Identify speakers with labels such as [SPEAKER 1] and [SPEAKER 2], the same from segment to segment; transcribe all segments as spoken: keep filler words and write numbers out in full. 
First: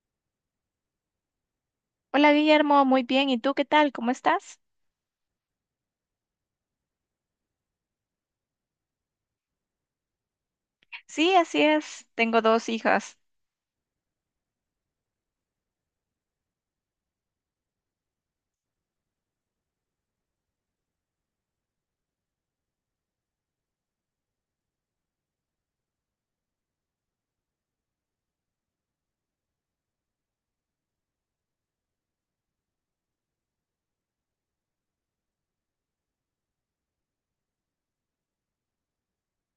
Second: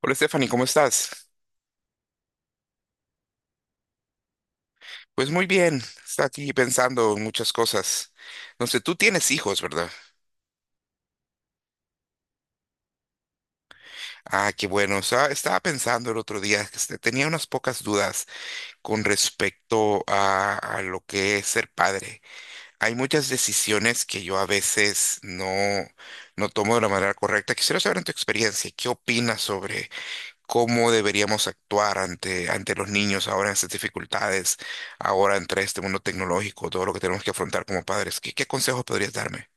[SPEAKER 1] Hola Stephanie, ¿cómo estás?
[SPEAKER 2] Hola Guillermo, muy bien. ¿Y tú qué tal? ¿Cómo estás?
[SPEAKER 1] Pues muy bien, está aquí pensando en muchas cosas. No sé, tú tienes hijos, ¿verdad?
[SPEAKER 2] Sí, así es. Tengo dos hijas.
[SPEAKER 1] Ah, qué bueno. Estaba, estaba pensando el otro día, que este, tenía unas pocas dudas con respecto a, a lo que es ser padre. Hay muchas decisiones que yo a veces no, no tomo de la manera correcta. Quisiera saber en tu experiencia, ¿qué opinas sobre cómo deberíamos actuar ante, ante los niños ahora en estas dificultades, ahora entre este mundo tecnológico, todo lo que tenemos que afrontar como padres? ¿Qué, qué consejos podrías darme?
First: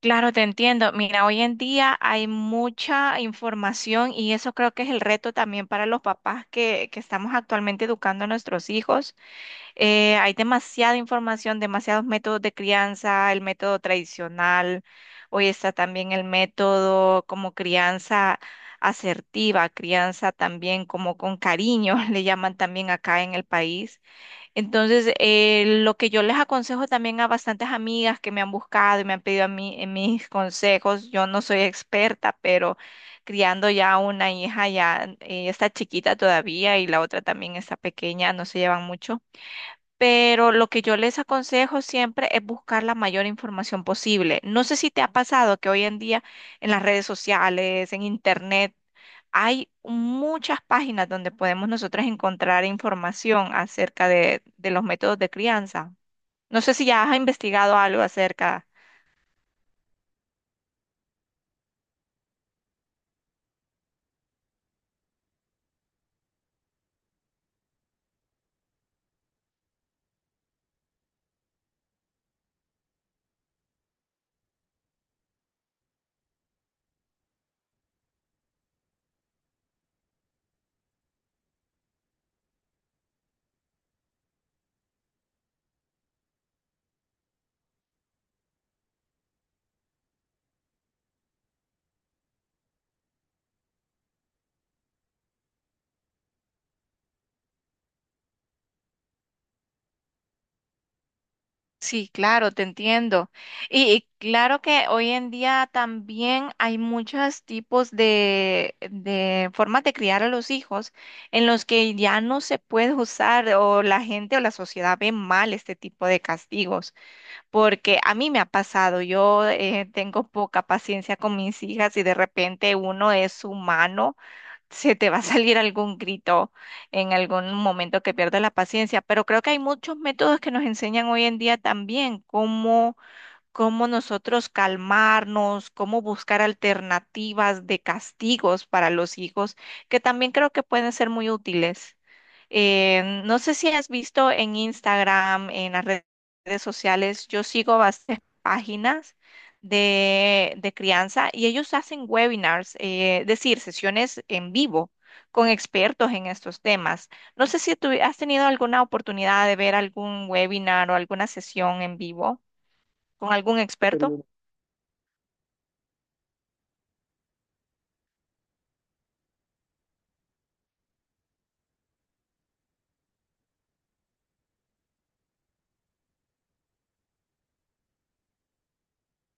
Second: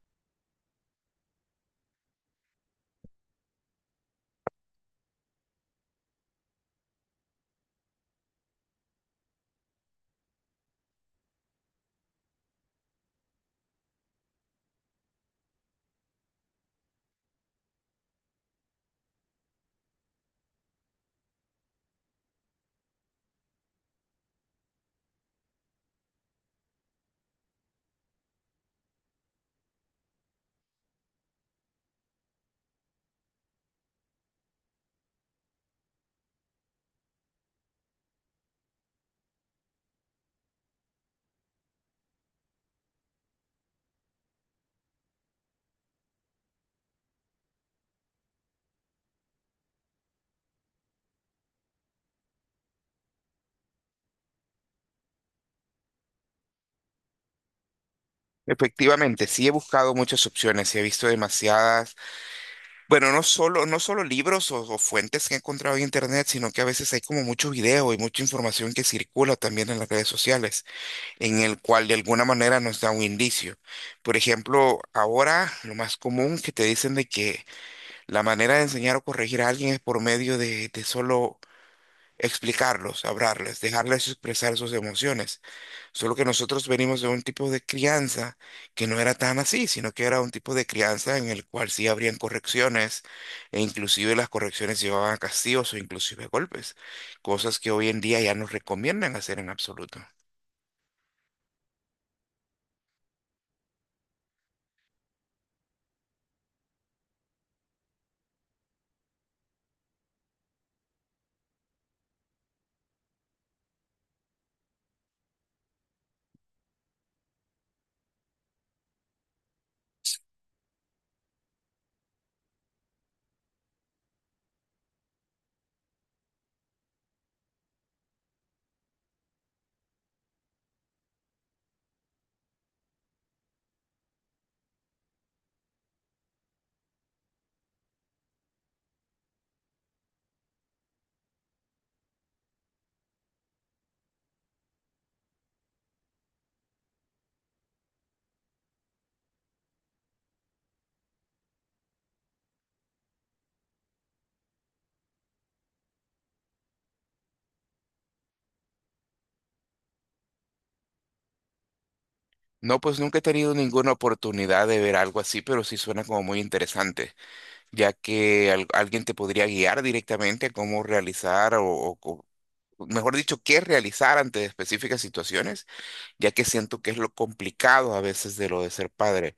[SPEAKER 2] Claro, te entiendo. Mira, hoy en día hay mucha información y eso creo que es el reto también para los papás que, que estamos actualmente educando a nuestros hijos. Eh, hay demasiada información, demasiados métodos de crianza, el método tradicional. Hoy está también el método como crianza asertiva, crianza también como con cariño, le llaman también acá en el país. Entonces, eh, lo que yo les aconsejo también a bastantes amigas que me han buscado y me han pedido a mí, eh, mis consejos, yo no soy experta, pero criando ya una hija, ya eh, está chiquita todavía y la otra también está pequeña, no se llevan mucho. Pero lo que yo les aconsejo siempre es buscar la mayor información posible. No sé si te ha pasado que hoy en día en las redes sociales, en internet, hay muchas páginas donde podemos nosotras encontrar información acerca de, de los métodos de crianza. No sé si ya has investigado algo acerca.
[SPEAKER 1] Efectivamente, sí he buscado muchas opciones y he visto demasiadas, bueno, no solo, no solo libros o, o fuentes que he encontrado en internet, sino que a veces hay como mucho video y mucha información que circula también en las redes sociales, en el cual de alguna manera nos da un indicio. Por ejemplo, ahora lo más común que te dicen de que la manera de enseñar o corregir a alguien es por medio de, de solo explicarlos, hablarles, dejarles expresar sus emociones. Solo que nosotros venimos de un tipo de crianza que no era tan así, sino que era un tipo de crianza en el cual sí habrían correcciones e inclusive las correcciones llevaban a castigos o inclusive golpes, cosas que hoy en día ya no recomiendan hacer en absoluto.
[SPEAKER 2] Sí, claro, te entiendo. Y, y claro que hoy en día también hay muchos tipos de, de formas de criar a los hijos en los que ya no se puede usar o la gente o la sociedad ve mal este tipo de castigos. Porque a mí me ha pasado, yo eh, tengo poca paciencia con mis hijas y de repente uno es humano, se te va a salir algún grito en algún momento que pierdas la paciencia, pero creo que hay muchos métodos que nos enseñan hoy en día también cómo cómo nosotros calmarnos, cómo buscar alternativas de castigos para los hijos, que también creo que pueden ser muy útiles. Eh, no sé si has visto en Instagram, en las redes sociales, yo sigo bastantes páginas de, de crianza y ellos hacen webinars, eh, es decir, sesiones en vivo con expertos en estos temas. No sé si tú has tenido alguna oportunidad de ver algún webinar o alguna sesión en vivo.
[SPEAKER 1] No, pues nunca he
[SPEAKER 2] ¿Con
[SPEAKER 1] tenido
[SPEAKER 2] algún
[SPEAKER 1] ninguna
[SPEAKER 2] experto? Pero
[SPEAKER 1] oportunidad de ver algo así, pero sí suena como muy interesante. Ya que al- alguien te podría guiar directamente a cómo realizar o, o- o, mejor dicho, qué realizar ante específicas situaciones, ya que siento que es lo complicado a veces de lo de ser padre,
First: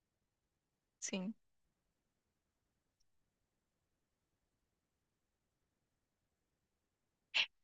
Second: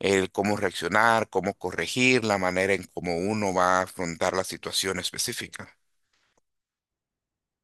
[SPEAKER 1] el cómo reaccionar,
[SPEAKER 2] sí.
[SPEAKER 1] cómo corregir, la manera en cómo uno va a afrontar la situación específica.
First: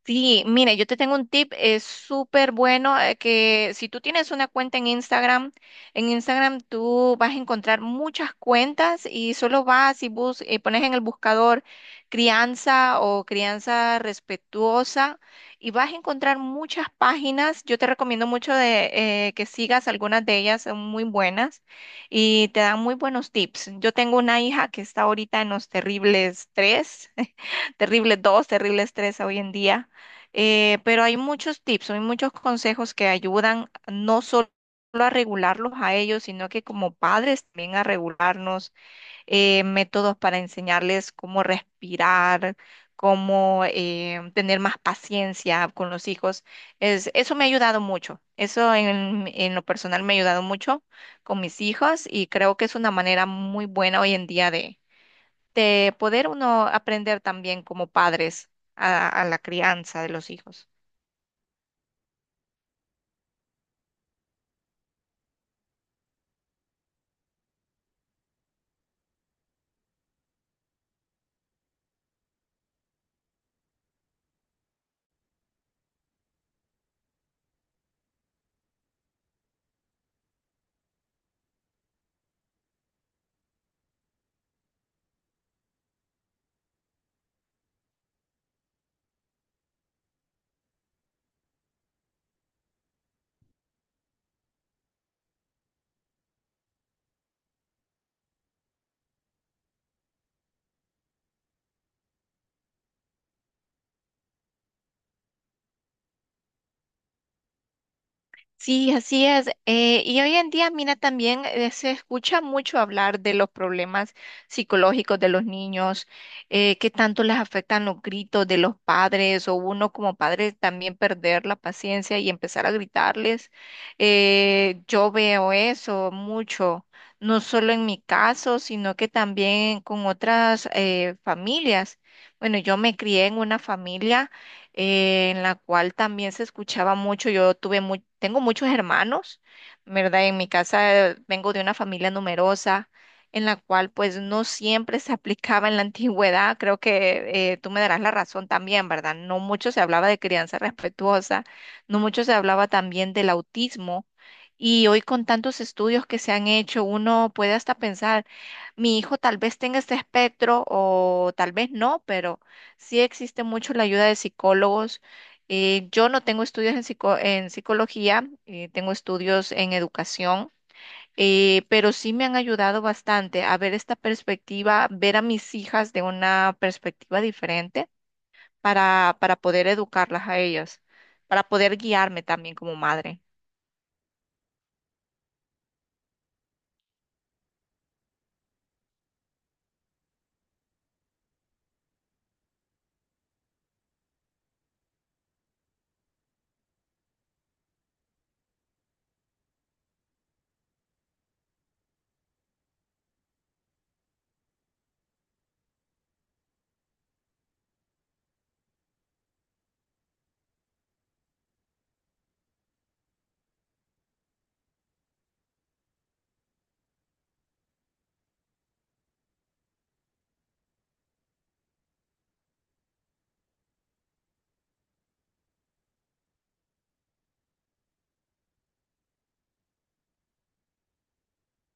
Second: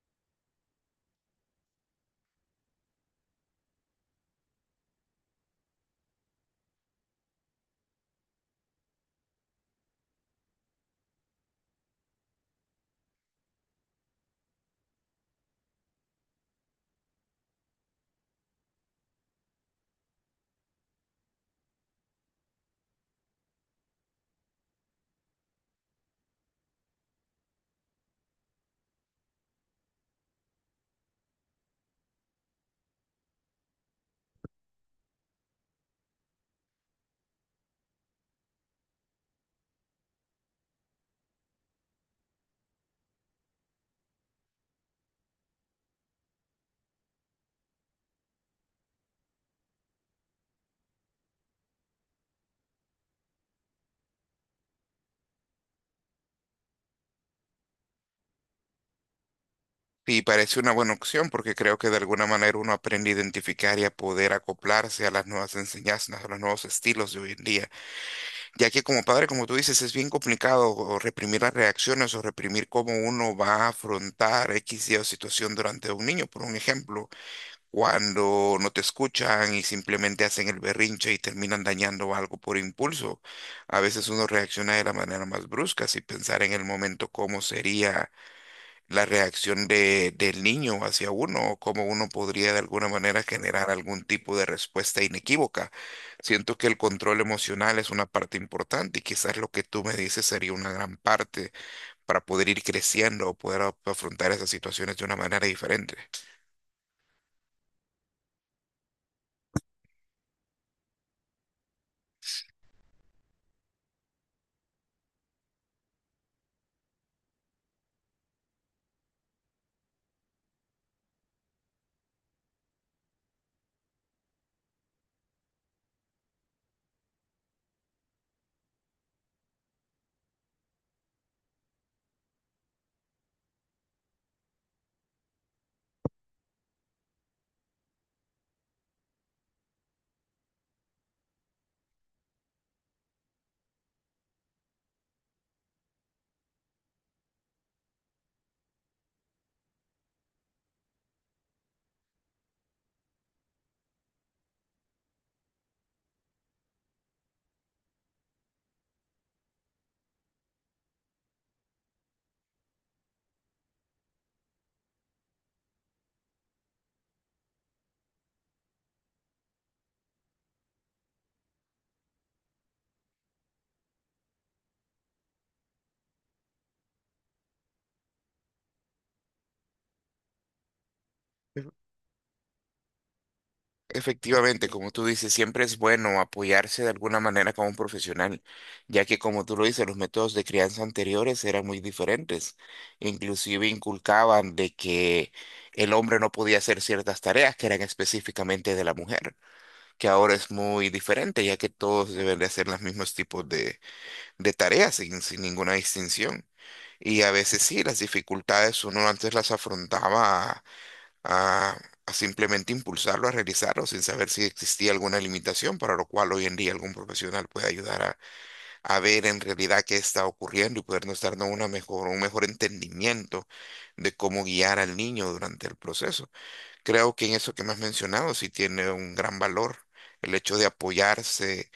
[SPEAKER 2] Sí, mire, yo te tengo un tip, es súper bueno, eh, que si tú tienes una cuenta en Instagram, en Instagram tú vas a encontrar muchas cuentas y solo vas y bus eh, pones en el buscador crianza o crianza respetuosa y vas a encontrar muchas páginas. Yo te recomiendo mucho de eh, que sigas algunas de ellas, son muy buenas y te dan muy buenos tips. Yo tengo una hija que está ahorita en los terribles tres, terribles dos, terribles tres hoy en día, eh, pero hay muchos tips, hay muchos consejos que ayudan no solo a regularlos a ellos, sino que como padres también a regularnos, eh, métodos para enseñarles cómo respirar, cómo eh, tener más paciencia con los hijos. Es, eso me ha ayudado mucho, eso en, en lo personal me ha ayudado mucho con mis hijos y creo que es una manera muy buena hoy en día de, de poder uno aprender también como padres a a la crianza de
[SPEAKER 1] Y
[SPEAKER 2] los
[SPEAKER 1] parece
[SPEAKER 2] hijos.
[SPEAKER 1] una buena opción porque creo que de alguna manera uno aprende a identificar y a poder acoplarse a las nuevas enseñanzas, a los nuevos estilos de hoy en día. Ya que como padre, como tú dices, es bien complicado o reprimir las reacciones o reprimir cómo uno va a afrontar X y o situación durante un niño. Por un ejemplo, cuando no te escuchan y simplemente hacen el berrinche y terminan dañando algo por impulso. A veces uno reacciona de la manera más brusca sin pensar en el momento cómo sería la reacción de, del niño hacia uno, o cómo uno podría de alguna manera generar algún tipo de respuesta inequívoca. Siento que el control emocional es una parte importante y quizás lo que tú me dices sería una gran parte para poder ir creciendo o poder af- afrontar esas situaciones de una manera diferente.
[SPEAKER 2] Sí, así es. Eh, y hoy en día, mira, también eh, se escucha mucho hablar de los problemas psicológicos de los niños, eh, que tanto les afectan los gritos de los padres o uno como padre también perder la paciencia y empezar a gritarles. Eh, yo veo eso mucho, no solo en mi caso, sino que también con otras eh, familias. Bueno, yo me crié en una familia eh, en la cual también se escuchaba mucho. Yo tuve mu- tengo muchos hermanos, ¿verdad? En mi casa eh, vengo de una familia numerosa, en la cual pues no siempre se aplicaba en la antigüedad. Creo que eh, tú me darás la razón también, ¿verdad? No mucho se hablaba de crianza respetuosa, no mucho se hablaba también del autismo. Y hoy con tantos estudios que se han hecho, uno puede hasta pensar, mi hijo tal vez tenga este espectro o tal vez no, pero sí existe mucho la ayuda de psicólogos. Eh, yo no tengo estudios en, psico- en psicología, eh, tengo estudios en educación, eh, pero sí me han ayudado bastante a ver esta perspectiva, ver a mis hijas de una perspectiva diferente para, para poder educarlas a ellas, para poder guiarme también como madre.
[SPEAKER 1] Efectivamente, como tú dices, siempre es bueno apoyarse de alguna manera con un profesional, ya que como tú lo dices, los métodos de crianza anteriores eran muy diferentes. Inclusive inculcaban de que el hombre no podía hacer ciertas tareas que eran específicamente de la mujer, que ahora es muy diferente, ya que todos deben de hacer los mismos tipos de, de tareas sin, sin ninguna distinción. Y a veces sí, las dificultades uno antes las afrontaba a, a simplemente impulsarlo a realizarlo sin saber si existía alguna limitación, para lo cual hoy en día algún profesional puede ayudar a, a ver en realidad qué está ocurriendo y podernos darnos una mejor, un mejor entendimiento de cómo guiar al niño durante el proceso. Creo que en eso que me has mencionado sí tiene un gran valor. El hecho de apoyarse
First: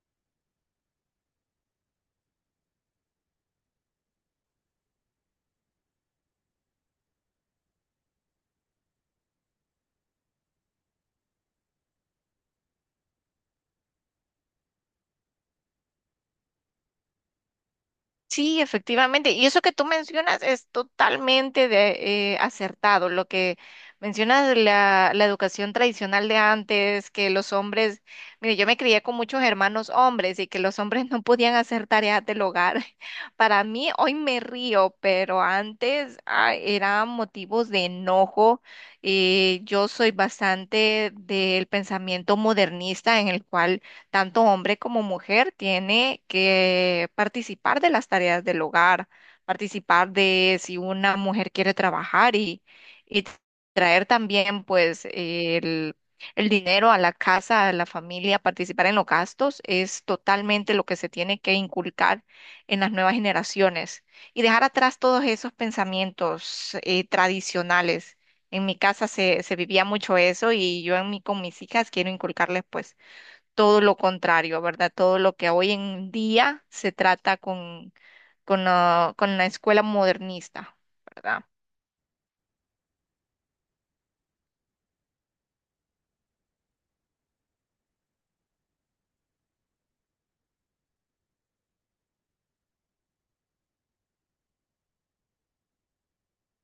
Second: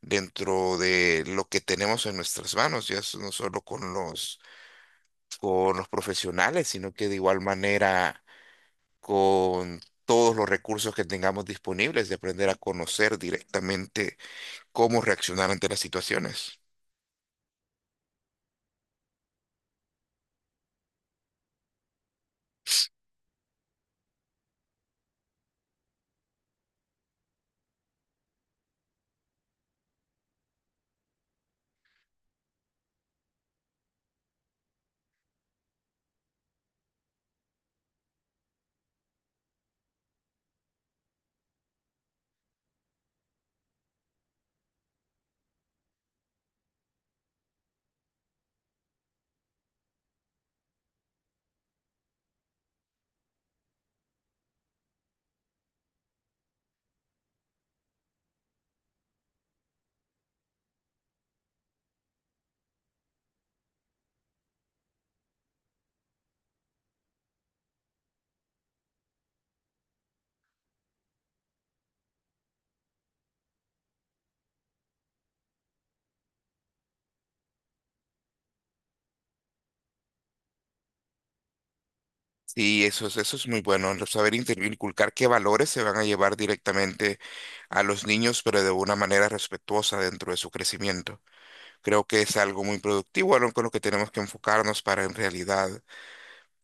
[SPEAKER 1] dentro de lo que tenemos en nuestras manos, ya es no solo con los, con los profesionales, sino que de igual manera con todos los recursos que tengamos disponibles, de aprender a conocer directamente cómo reaccionar ante las situaciones.
[SPEAKER 2] Sí, efectivamente. Y eso que tú mencionas es totalmente de, eh, acertado. Lo que mencionas de la, la educación tradicional de antes, que los hombres, mire, yo me crié con muchos hermanos hombres y que los hombres no podían hacer tareas del hogar. Para mí, hoy me río, pero antes, ah, eran motivos de enojo. Eh, yo soy bastante del pensamiento modernista en el cual tanto hombre como mujer tiene que participar de las tareas del hogar, participar de si una mujer quiere trabajar y, y traer también pues el, el dinero a la casa, a la familia, participar en los gastos, es totalmente lo que se tiene que inculcar en las nuevas generaciones y dejar atrás todos esos pensamientos eh, tradicionales. En mi casa se, se vivía mucho eso y yo en mi, con mis hijas quiero inculcarles pues todo lo contrario, ¿verdad? Todo lo que hoy en día se trata con, con la, con la escuela modernista, ¿verdad?
[SPEAKER 1] Y eso es, eso es muy bueno, el saber inter- inculcar qué valores se van a llevar directamente a los niños, pero de una manera respetuosa dentro de su crecimiento. Creo que es algo muy productivo, algo con lo que tenemos que enfocarnos para en realidad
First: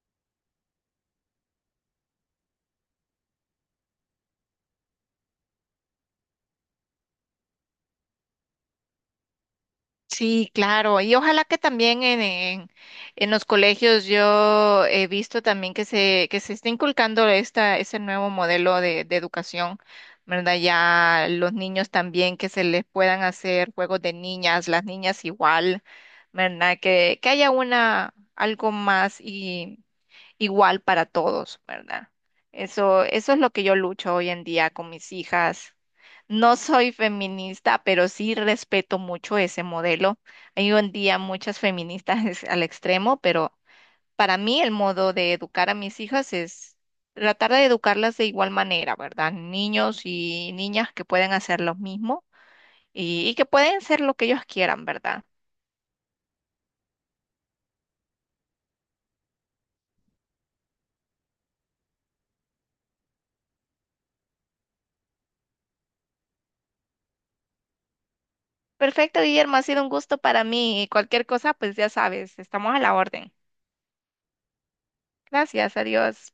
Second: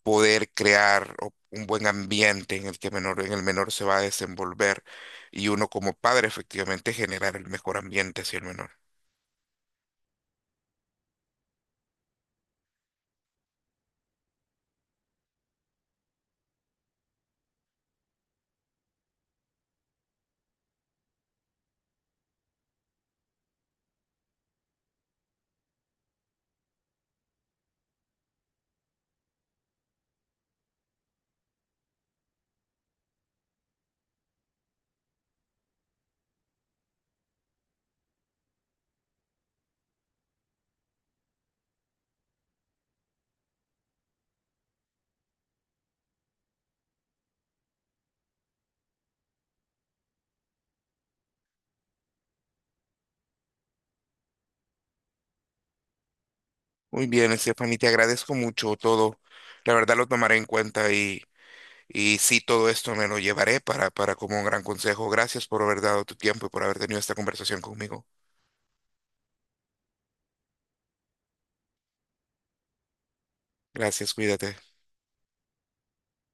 [SPEAKER 1] poder crear o- un buen ambiente en el que menor, en el menor se va a desenvolver y uno como padre efectivamente generar el mejor ambiente hacia el menor.
[SPEAKER 2] Sí, claro. Y ojalá que también en, en, en los colegios yo he visto también que se, que se está inculcando esta, ese nuevo modelo de, de educación, ¿verdad? Ya los niños también que se les puedan hacer juegos de niñas, las niñas igual, ¿verdad? Que, que haya una, algo más y igual para todos, ¿verdad? Eso, eso es lo que yo lucho hoy en día con mis hijas. No soy feminista, pero sí respeto mucho ese modelo. Hay hoy en día muchas feministas, es al extremo, pero para mí el modo de educar a mis hijas es tratar de educarlas de igual manera, ¿verdad? Niños y niñas que pueden hacer lo mismo y, y que pueden ser lo que ellos quieran, ¿verdad?
[SPEAKER 1] Muy bien, Stephanie, te agradezco mucho todo. La verdad lo tomaré en cuenta y, y sí, todo esto me lo llevaré para, para como un gran consejo. Gracias por haber dado tu tiempo y por haber tenido esta conversación conmigo.
[SPEAKER 2] Perfecto, Guillermo, ha sido un gusto para mí y cualquier cosa, pues ya sabes, estamos a la orden.
[SPEAKER 1] Gracias, cuídate.
[SPEAKER 2] Gracias, adiós.